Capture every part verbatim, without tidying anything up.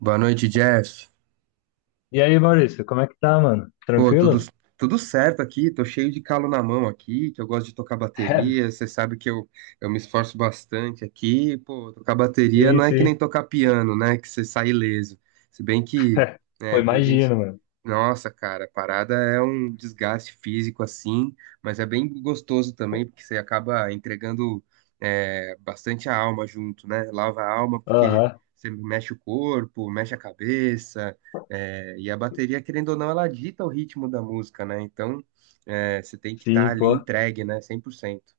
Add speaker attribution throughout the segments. Speaker 1: Boa noite, Jeff.
Speaker 2: E aí, Maurício, como é que tá, mano?
Speaker 1: Pô, tudo,
Speaker 2: Tranquilo?
Speaker 1: tudo certo aqui, tô cheio de calo na mão aqui, que eu gosto de tocar bateria, você sabe que eu, eu me esforço bastante aqui, pô, tocar bateria
Speaker 2: Sim,
Speaker 1: não é que nem
Speaker 2: sim.
Speaker 1: tocar piano, né, que você sai ileso. Se bem que,
Speaker 2: Pô,
Speaker 1: né, tem gente.
Speaker 2: imagino, mano.
Speaker 1: Nossa, cara, a parada é um desgaste físico assim, mas é bem gostoso também, porque você acaba entregando é, bastante a alma junto, né? Lava a alma porque
Speaker 2: Aham,
Speaker 1: você mexe o corpo, mexe a cabeça, é, e a bateria, querendo ou não, ela dita o ritmo da música, né? Então, é, você tem que estar
Speaker 2: sim,
Speaker 1: ali
Speaker 2: pô.
Speaker 1: entregue, né? Cem por cento.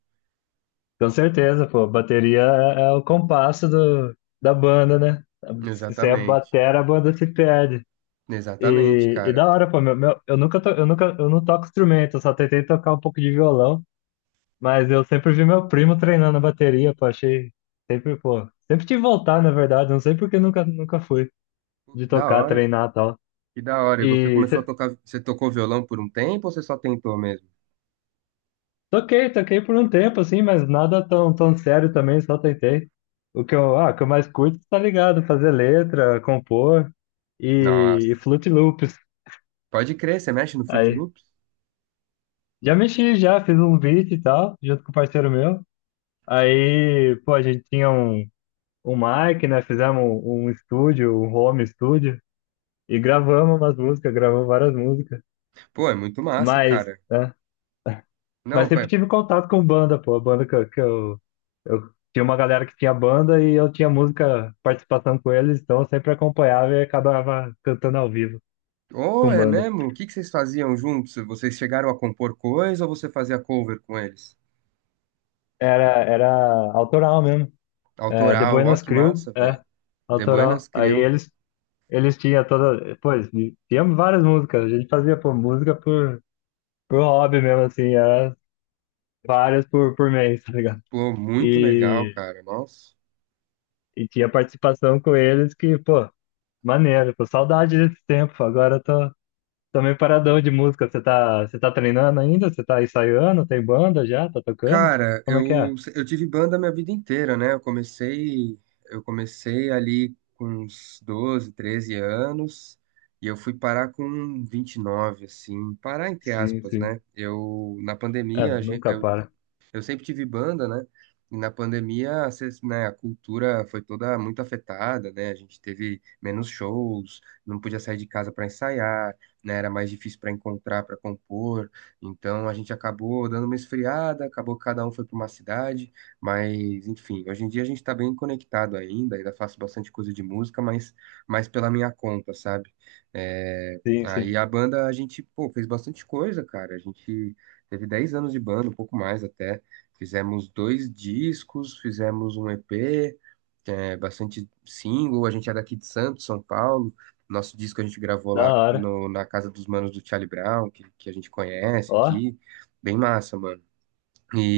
Speaker 2: Com certeza, pô. Bateria é, é o compasso do, da banda, né? Se você é
Speaker 1: Exatamente.
Speaker 2: batera, a banda se perde.
Speaker 1: Exatamente,
Speaker 2: E, e
Speaker 1: cara.
Speaker 2: da hora, pô. Meu, meu- eu nunca to, eu nunca, eu não toco instrumento, eu só tentei tocar um pouco de violão, mas eu sempre vi meu primo treinando a bateria, pô. Achei sempre, pô. Sempre te voltar, na verdade. Não sei porque nunca, nunca fui
Speaker 1: Pô,
Speaker 2: de
Speaker 1: que da
Speaker 2: tocar,
Speaker 1: hora,
Speaker 2: treinar e tal.
Speaker 1: que da hora. E você
Speaker 2: E
Speaker 1: começou a tocar, você tocou violão por um tempo ou você só tentou mesmo?
Speaker 2: toquei, toquei por um tempo, assim, mas nada tão, tão sério também, só tentei. O que eu, ah, o que eu mais curto, tá ligado? Fazer letra, compor
Speaker 1: Nossa.
Speaker 2: e, e Fruit Loops.
Speaker 1: Pode crer, você mexe no Fruit
Speaker 2: Aí,
Speaker 1: Loops?
Speaker 2: já mexi, já fiz um beat e tal, junto com um parceiro meu. Aí, pô, a gente tinha um, um mic, né? Fizemos um, um estúdio, um home estúdio, e gravamos umas músicas, gravamos várias músicas.
Speaker 1: Pô, é muito massa,
Speaker 2: Mas,
Speaker 1: cara.
Speaker 2: né? Mas
Speaker 1: Não,
Speaker 2: sempre
Speaker 1: pai.
Speaker 2: tive contato com banda, pô. A banda que, eu- que eu, eu tinha uma galera que tinha banda e eu tinha música, participação com eles, então eu sempre acompanhava e acabava cantando ao vivo
Speaker 1: Oh,
Speaker 2: com
Speaker 1: é
Speaker 2: banda.
Speaker 1: mesmo? O que que vocês faziam juntos? Vocês chegaram a compor coisa ou você fazia cover com eles?
Speaker 2: Era, era autoral mesmo. É, The
Speaker 1: Autoral, ó,
Speaker 2: Buenas
Speaker 1: que
Speaker 2: Crew,
Speaker 1: massa,
Speaker 2: é,
Speaker 1: velho. The
Speaker 2: autoral.
Speaker 1: Buenas
Speaker 2: Aí
Speaker 1: Crew.
Speaker 2: eles, eles tinham toda. Pô, eles tinham várias músicas. A gente fazia, pô, música por, por hobby mesmo, assim, era várias por, por mês, tá ligado?
Speaker 1: Pô, muito legal,
Speaker 2: E.
Speaker 1: cara. Nossa.
Speaker 2: E tinha participação com eles que, pô, maneiro, pô, saudade desse tempo. Agora eu tô, tô meio paradão de música. Você tá, você tá treinando ainda? Você tá ensaiando? Tem banda já? Tá tocando?
Speaker 1: Cara,
Speaker 2: Como é
Speaker 1: eu,
Speaker 2: que é?
Speaker 1: eu tive banda a minha vida inteira, né? Eu comecei, eu comecei ali com uns doze, treze anos e eu fui parar com vinte e nove, assim, parar entre
Speaker 2: Sim,
Speaker 1: aspas, né?
Speaker 2: sim.
Speaker 1: Eu, na
Speaker 2: É,
Speaker 1: pandemia, a gen-
Speaker 2: nunca
Speaker 1: eu
Speaker 2: para.
Speaker 1: Eu sempre tive banda, né? E na pandemia, a ces- né, a cultura foi toda muito afetada, né? A gente teve menos shows, não podia sair de casa para ensaiar, né? Era mais difícil para encontrar, para compor. Então a gente acabou dando uma esfriada, acabou que cada um foi para uma cidade, mas enfim, hoje em dia a gente está bem conectado ainda, ainda faço bastante coisa de música, mas mais pela minha conta, sabe? É,
Speaker 2: Sim,
Speaker 1: aí
Speaker 2: sim.
Speaker 1: a banda a gente, pô, fez bastante coisa, cara. A gente teve dez anos de banda, um pouco mais até. Fizemos dois discos, fizemos um E P, é, bastante single. A gente é daqui de Santos, São Paulo. Nosso disco a gente gravou
Speaker 2: Da
Speaker 1: lá
Speaker 2: hora.
Speaker 1: no- na casa dos manos do Charlie Brown, que, que a gente conhece
Speaker 2: Ó,
Speaker 1: aqui. Bem massa, mano.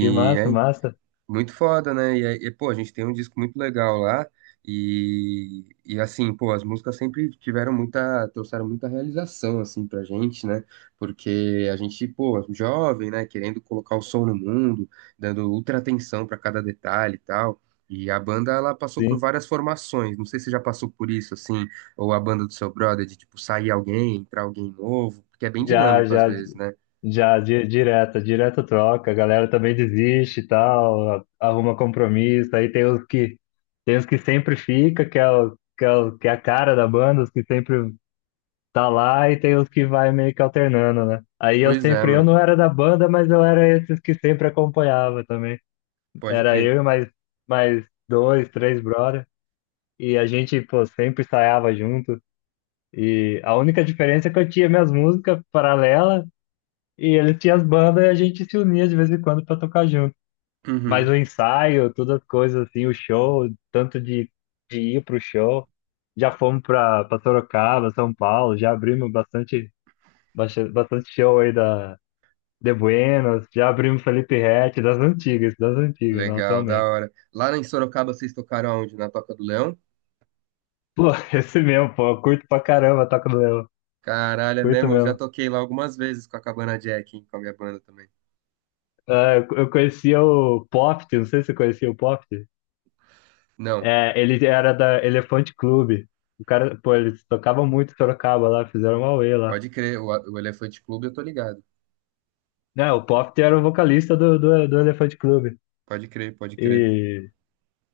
Speaker 2: que massa,
Speaker 1: é
Speaker 2: massa.
Speaker 1: muito foda, né? E, aí, e, pô, a gente tem um disco muito legal lá. E, e assim, pô, as músicas sempre tiveram muita, trouxeram muita realização, assim, pra gente, né? Porque a gente, pô, jovem, né? Querendo colocar o som no mundo, dando ultra atenção pra cada detalhe e tal. E a banda, ela passou por
Speaker 2: Sim.
Speaker 1: várias formações. Não sei se você já passou por isso, assim, ou a banda do seu brother, de, tipo, sair alguém, entrar alguém novo, porque é bem
Speaker 2: Já,
Speaker 1: dinâmico às
Speaker 2: já,
Speaker 1: vezes, né?
Speaker 2: já, di- direta direto troca, a galera também desiste e tal, arruma compromisso, aí tem os que, tem os que sempre fica, que é, o, que, é o- que é a cara da banda, os que sempre tá lá, e tem os que vai meio que alternando, né? Aí eu
Speaker 1: Pois é,
Speaker 2: sempre, eu
Speaker 1: mano.
Speaker 2: não era da banda, mas eu era esses que sempre acompanhava também.
Speaker 1: Pode
Speaker 2: Era eu
Speaker 1: crer.
Speaker 2: e mais, mais dois, três brother, e a gente, pô, sempre ensaiava junto, e a única diferença é que eu tinha minhas músicas paralelas, e eles tinham as bandas e a gente se unia de vez em quando para tocar junto. Mas
Speaker 1: Uhum.
Speaker 2: o ensaio, todas as coisas assim, o show, tanto de, de ir pro show, já fomos para Sorocaba, São Paulo, já abrimos bastante, bastante, bastante show aí da de Buenos, já abrimos Felipe Ret, das antigas, das antigas, não
Speaker 1: Legal, da
Speaker 2: atualmente.
Speaker 1: hora. Lá em Sorocaba vocês tocaram aonde? Na Toca do Leão?
Speaker 2: Pô, esse mesmo, pô, eu curto pra caramba, Toca do Leão,
Speaker 1: Caralho, é
Speaker 2: curto
Speaker 1: mesmo? Eu já
Speaker 2: mesmo.
Speaker 1: toquei lá algumas vezes com a Cabana Jack, hein, com a minha banda também.
Speaker 2: Ah, eu eu conhecia o Poft, não sei se você conhecia o Poft.
Speaker 1: Não,
Speaker 2: É, ele era da Elefante Clube. O cara, pô, eles tocavam muito em Sorocaba lá, fizeram uma auê lá.
Speaker 1: pode crer. O, o Elefante Clube eu tô ligado.
Speaker 2: Né, o Pop era o vocalista do, do, do Elefante Clube.
Speaker 1: Pode crer, pode crer.
Speaker 2: E,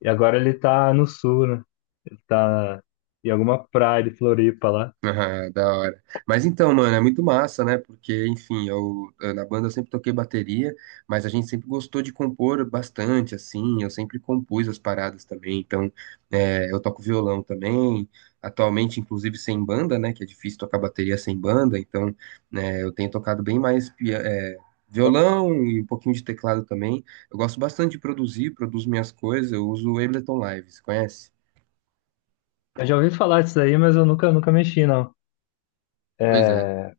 Speaker 2: e agora ele tá no sul, né? Ele tá em alguma praia de Floripa lá.
Speaker 1: Ah, da hora. Mas então, mano, é muito massa, né? Porque, enfim, eu, eh, na banda eu sempre toquei bateria, mas a gente sempre gostou de compor bastante, assim. Eu sempre compus as paradas também. Então, eh, eu toco violão também. Atualmente, inclusive, sem banda, né? Que é difícil tocar bateria sem banda. Então, né, eu tenho tocado bem mais, pia- eh, violão e um pouquinho de teclado também. Eu gosto bastante de produzir, produzo minhas coisas. Eu uso o Ableton Live, você conhece?
Speaker 2: Eu já ouvi falar disso aí, mas eu nunca, nunca mexi, não.
Speaker 1: Pois é.
Speaker 2: É,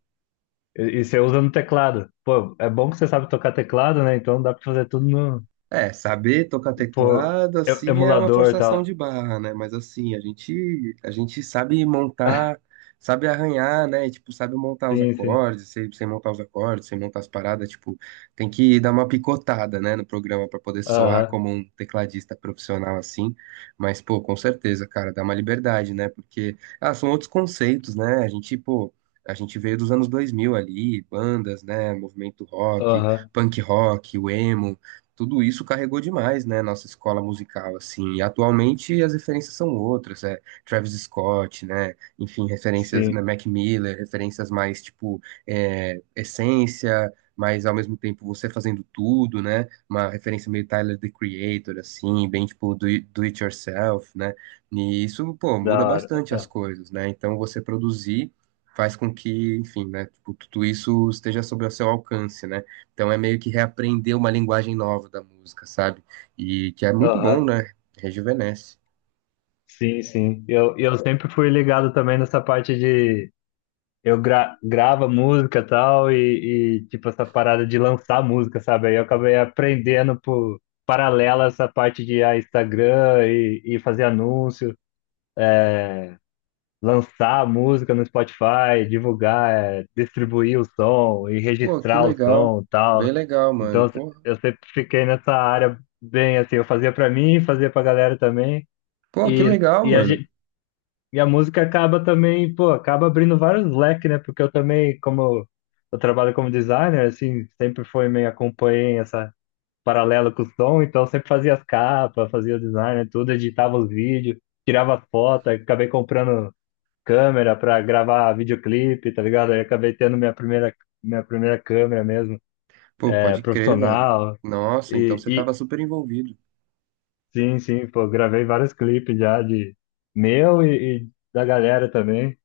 Speaker 2: e e você usa no teclado. Pô, é bom que você sabe tocar teclado, né? Então dá pra fazer tudo no,
Speaker 1: É, saber tocar
Speaker 2: pô,
Speaker 1: teclado,
Speaker 2: e-
Speaker 1: assim, é uma
Speaker 2: emulador e
Speaker 1: forçação
Speaker 2: tal.
Speaker 1: de barra, né? Mas assim, a gente, a gente sabe montar, sabe arranhar, né? E, tipo, sabe montar os
Speaker 2: Sim, sim.
Speaker 1: acordes, sem, sem montar os acordes, sem montar as paradas, tipo, tem que dar uma picotada, né, no programa pra poder soar
Speaker 2: Aham,
Speaker 1: como um tecladista profissional, assim. Mas, pô, com certeza, cara, dá uma liberdade, né? Porque, ah, são outros conceitos, né? A gente, pô, a gente veio dos anos dois mil ali, bandas, né? Movimento rock,
Speaker 2: aham.
Speaker 1: punk rock, o emo tudo isso carregou demais, né, nossa escola musical, assim, e atualmente as referências são outras, é Travis Scott, né, enfim, referências, né,
Speaker 2: Sim,
Speaker 1: Mac Miller, referências mais, tipo, é, essência, mas ao mesmo tempo você fazendo tudo, né, uma referência meio Tyler, The Creator, assim, bem, tipo, do, it- do it yourself, né, e isso, pô,
Speaker 2: da
Speaker 1: muda bastante as
Speaker 2: hora.
Speaker 1: coisas, né, então você produzir faz com que, enfim, né, tipo, tudo isso esteja sob o seu alcance, né, então é meio que reaprender uma linguagem nova da música, sabe? E que é muito bom,
Speaker 2: Aham,
Speaker 1: né? Rejuvenesce.
Speaker 2: sim, sim. Eu, eu sempre fui ligado também nessa parte de eu gra grava música e tal, e, e, tipo essa parada de lançar música, sabe? Aí eu acabei aprendendo por paralela essa parte de ah, Instagram e, e fazer anúncio, lançar música no Spotify, divulgar, eh, distribuir o som e
Speaker 1: Pô, que
Speaker 2: registrar o
Speaker 1: legal.
Speaker 2: som e
Speaker 1: Bem
Speaker 2: tal.
Speaker 1: legal, mano.
Speaker 2: Então
Speaker 1: Porra.
Speaker 2: eu sempre fiquei nessa área bem assim, eu fazia pra mim, fazia pra galera também.
Speaker 1: Pô, que
Speaker 2: E,
Speaker 1: legal,
Speaker 2: e a,
Speaker 1: mano.
Speaker 2: gen- e a música acaba também, pô, acaba abrindo vários leques, né? Porque eu também, como eu, eu trabalho como designer, assim, sempre foi meio acompanhei essa paralelo com o som, então eu sempre fazia as capas, fazia o design, né, tudo, editava os vídeos, tirava foto, aí acabei comprando câmera para gravar videoclipe, tá ligado? Aí acabei tendo minha primeira minha primeira câmera mesmo,
Speaker 1: Pô,
Speaker 2: é,
Speaker 1: pode crer, velho.
Speaker 2: profissional.
Speaker 1: Nossa, então
Speaker 2: E,
Speaker 1: você
Speaker 2: e
Speaker 1: tava super envolvido.
Speaker 2: sim, sim, pô, gravei vários clipes já de meu e, e da galera também.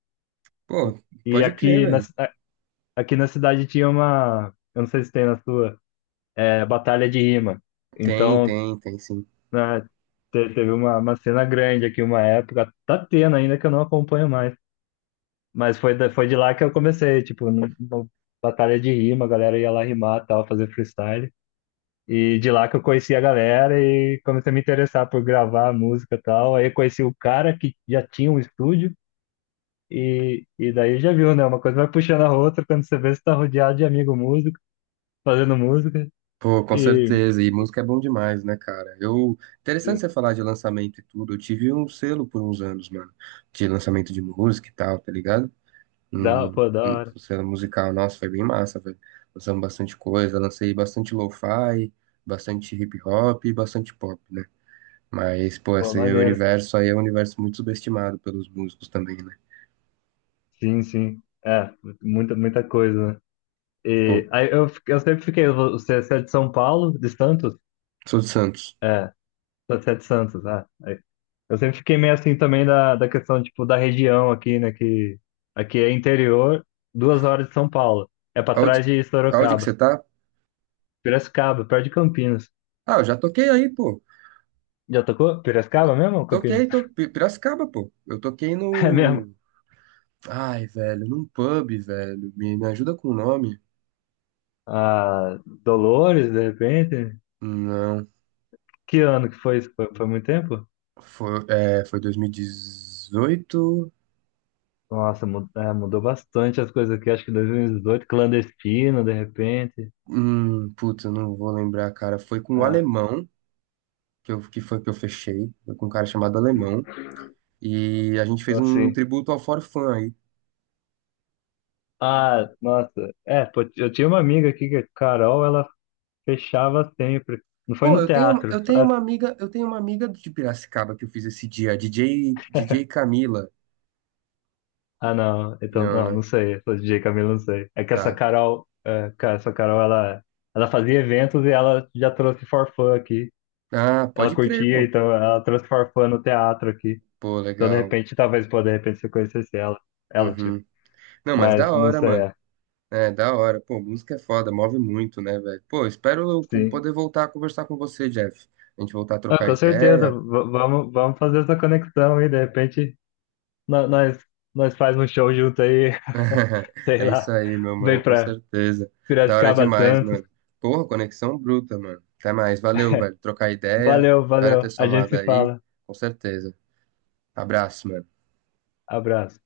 Speaker 1: Pô,
Speaker 2: E
Speaker 1: pode crer,
Speaker 2: aqui na,
Speaker 1: velho.
Speaker 2: ci- aqui na cidade tinha uma, eu não sei se tem na sua, é, batalha de rima.
Speaker 1: Tem,
Speaker 2: Então,
Speaker 1: tem, tem sim.
Speaker 2: né, te- teve uma, uma cena grande aqui, uma época, tá tendo ainda que eu não acompanho mais. Mas foi, da- foi de lá que eu comecei, tipo, no- no- batalha de rima, a galera ia lá rimar, tal, fazer freestyle. E de lá que eu conheci a galera e comecei a me interessar por gravar música e tal. Aí eu conheci o cara que já tinha um estúdio e, e daí já viu, né? Uma coisa vai puxando a outra quando você vê você tá rodeado de amigo músico, fazendo música.
Speaker 1: Pô, com
Speaker 2: E,
Speaker 1: certeza. E música é bom demais, né, cara? Eu. Interessante
Speaker 2: e
Speaker 1: você falar de lançamento e tudo. Eu tive um selo por uns anos, mano, de lançamento de música e tal, tá ligado?
Speaker 2: da,
Speaker 1: Hum,
Speaker 2: pô, da
Speaker 1: hum,
Speaker 2: hora.
Speaker 1: cena musical, nossa, foi bem massa, velho. Lançamos bastante coisa, lancei bastante lo-fi, bastante hip hop e bastante pop, né? Mas, pô,
Speaker 2: Pô,
Speaker 1: esse aí é o
Speaker 2: maneiro.
Speaker 1: universo aí é um universo muito subestimado pelos músicos também, né?
Speaker 2: Sim, sim. É, muita, muita coisa, né?
Speaker 1: Pô,
Speaker 2: E aí eu, fi- eu sempre fiquei, você você é de São Paulo, de Santos?
Speaker 1: sou de Santos.
Speaker 2: É, você é de Santos, ah. Aí. Eu sempre fiquei meio assim também da, da questão, tipo, da região aqui, né? Que aqui é interior, duas horas de São Paulo. É pra trás
Speaker 1: Aonde,
Speaker 2: de
Speaker 1: aonde que você
Speaker 2: Sorocaba.
Speaker 1: tá?
Speaker 2: Piracicaba, perto de Campinas.
Speaker 1: Ah, eu já toquei aí, pô.
Speaker 2: Já tocou? Piracicaba mesmo ou Campinas?
Speaker 1: Toquei, tô, Pi- Piracicaba, pô. Eu toquei
Speaker 2: É mesmo?
Speaker 1: no. Ai, velho, num pub, velho. Me, me ajuda com o nome?
Speaker 2: Ah, Dolores, de repente?
Speaker 1: Não.
Speaker 2: Que ano que foi isso? Foi, foi muito tempo?
Speaker 1: Foi, é, foi dois mil e dezoito.
Speaker 2: Nossa, mu- é, mudou bastante as coisas aqui. Acho que dois mil e dezoito, clandestino, de repente.
Speaker 1: Hum, putz, eu não vou lembrar, cara. Foi com o
Speaker 2: Ah,
Speaker 1: Alemão que, eu, que foi que eu fechei. Foi com um cara chamado Alemão. E a gente
Speaker 2: então,
Speaker 1: fez um
Speaker 2: assim.
Speaker 1: tributo ao For Fun aí.
Speaker 2: Ah, nossa. É, pô, eu tinha uma amiga aqui, que a Carol, ela fechava sempre. Não foi
Speaker 1: Pô,
Speaker 2: no
Speaker 1: eu tenho,
Speaker 2: teatro.
Speaker 1: eu tenho
Speaker 2: Ah,
Speaker 1: uma amiga, eu tenho uma amiga de Piracicaba que eu fiz esse dia, D J, D J Camila.
Speaker 2: ah, não. Então,
Speaker 1: Não,
Speaker 2: não,
Speaker 1: né?
Speaker 2: não sei. Essa D J. Camila, não sei. É que essa
Speaker 1: Tá.
Speaker 2: Carol, é, ca- essa Carol, ela, ela fazia eventos e ela já trouxe forfã aqui.
Speaker 1: Ah,
Speaker 2: Ela
Speaker 1: pode crer,
Speaker 2: curtia,
Speaker 1: pô.
Speaker 2: então ela trouxe forfã no teatro aqui.
Speaker 1: Pô,
Speaker 2: Então, de
Speaker 1: legal.
Speaker 2: repente, talvez, pô, de repente, se eu conhecesse ela, ela, tipo,
Speaker 1: Uhum. Não, mas da
Speaker 2: mas não
Speaker 1: hora,
Speaker 2: sei,
Speaker 1: mano.
Speaker 2: é,
Speaker 1: É, da hora. Pô, música é foda, move muito, né, velho? Pô, espero eu
Speaker 2: sim.
Speaker 1: poder voltar a conversar com você, Jeff. A gente voltar a
Speaker 2: Ah,
Speaker 1: trocar
Speaker 2: com certeza,
Speaker 1: ideia.
Speaker 2: v- vamos, vamos fazer essa conexão e, de repente, no- nós, nós faz um show junto aí, sei
Speaker 1: É isso
Speaker 2: lá,
Speaker 1: aí, meu
Speaker 2: vem
Speaker 1: mano, com
Speaker 2: pra
Speaker 1: certeza. Da hora
Speaker 2: Piracicaba,
Speaker 1: demais,
Speaker 2: Santos.
Speaker 1: mano. Porra, conexão bruta, mano. Até mais. Valeu, velho. Trocar ideia.
Speaker 2: Valeu,
Speaker 1: Espero
Speaker 2: valeu,
Speaker 1: ter
Speaker 2: a gente
Speaker 1: somado
Speaker 2: se
Speaker 1: aí.
Speaker 2: fala.
Speaker 1: Com certeza. Abraço, mano.
Speaker 2: Abraço.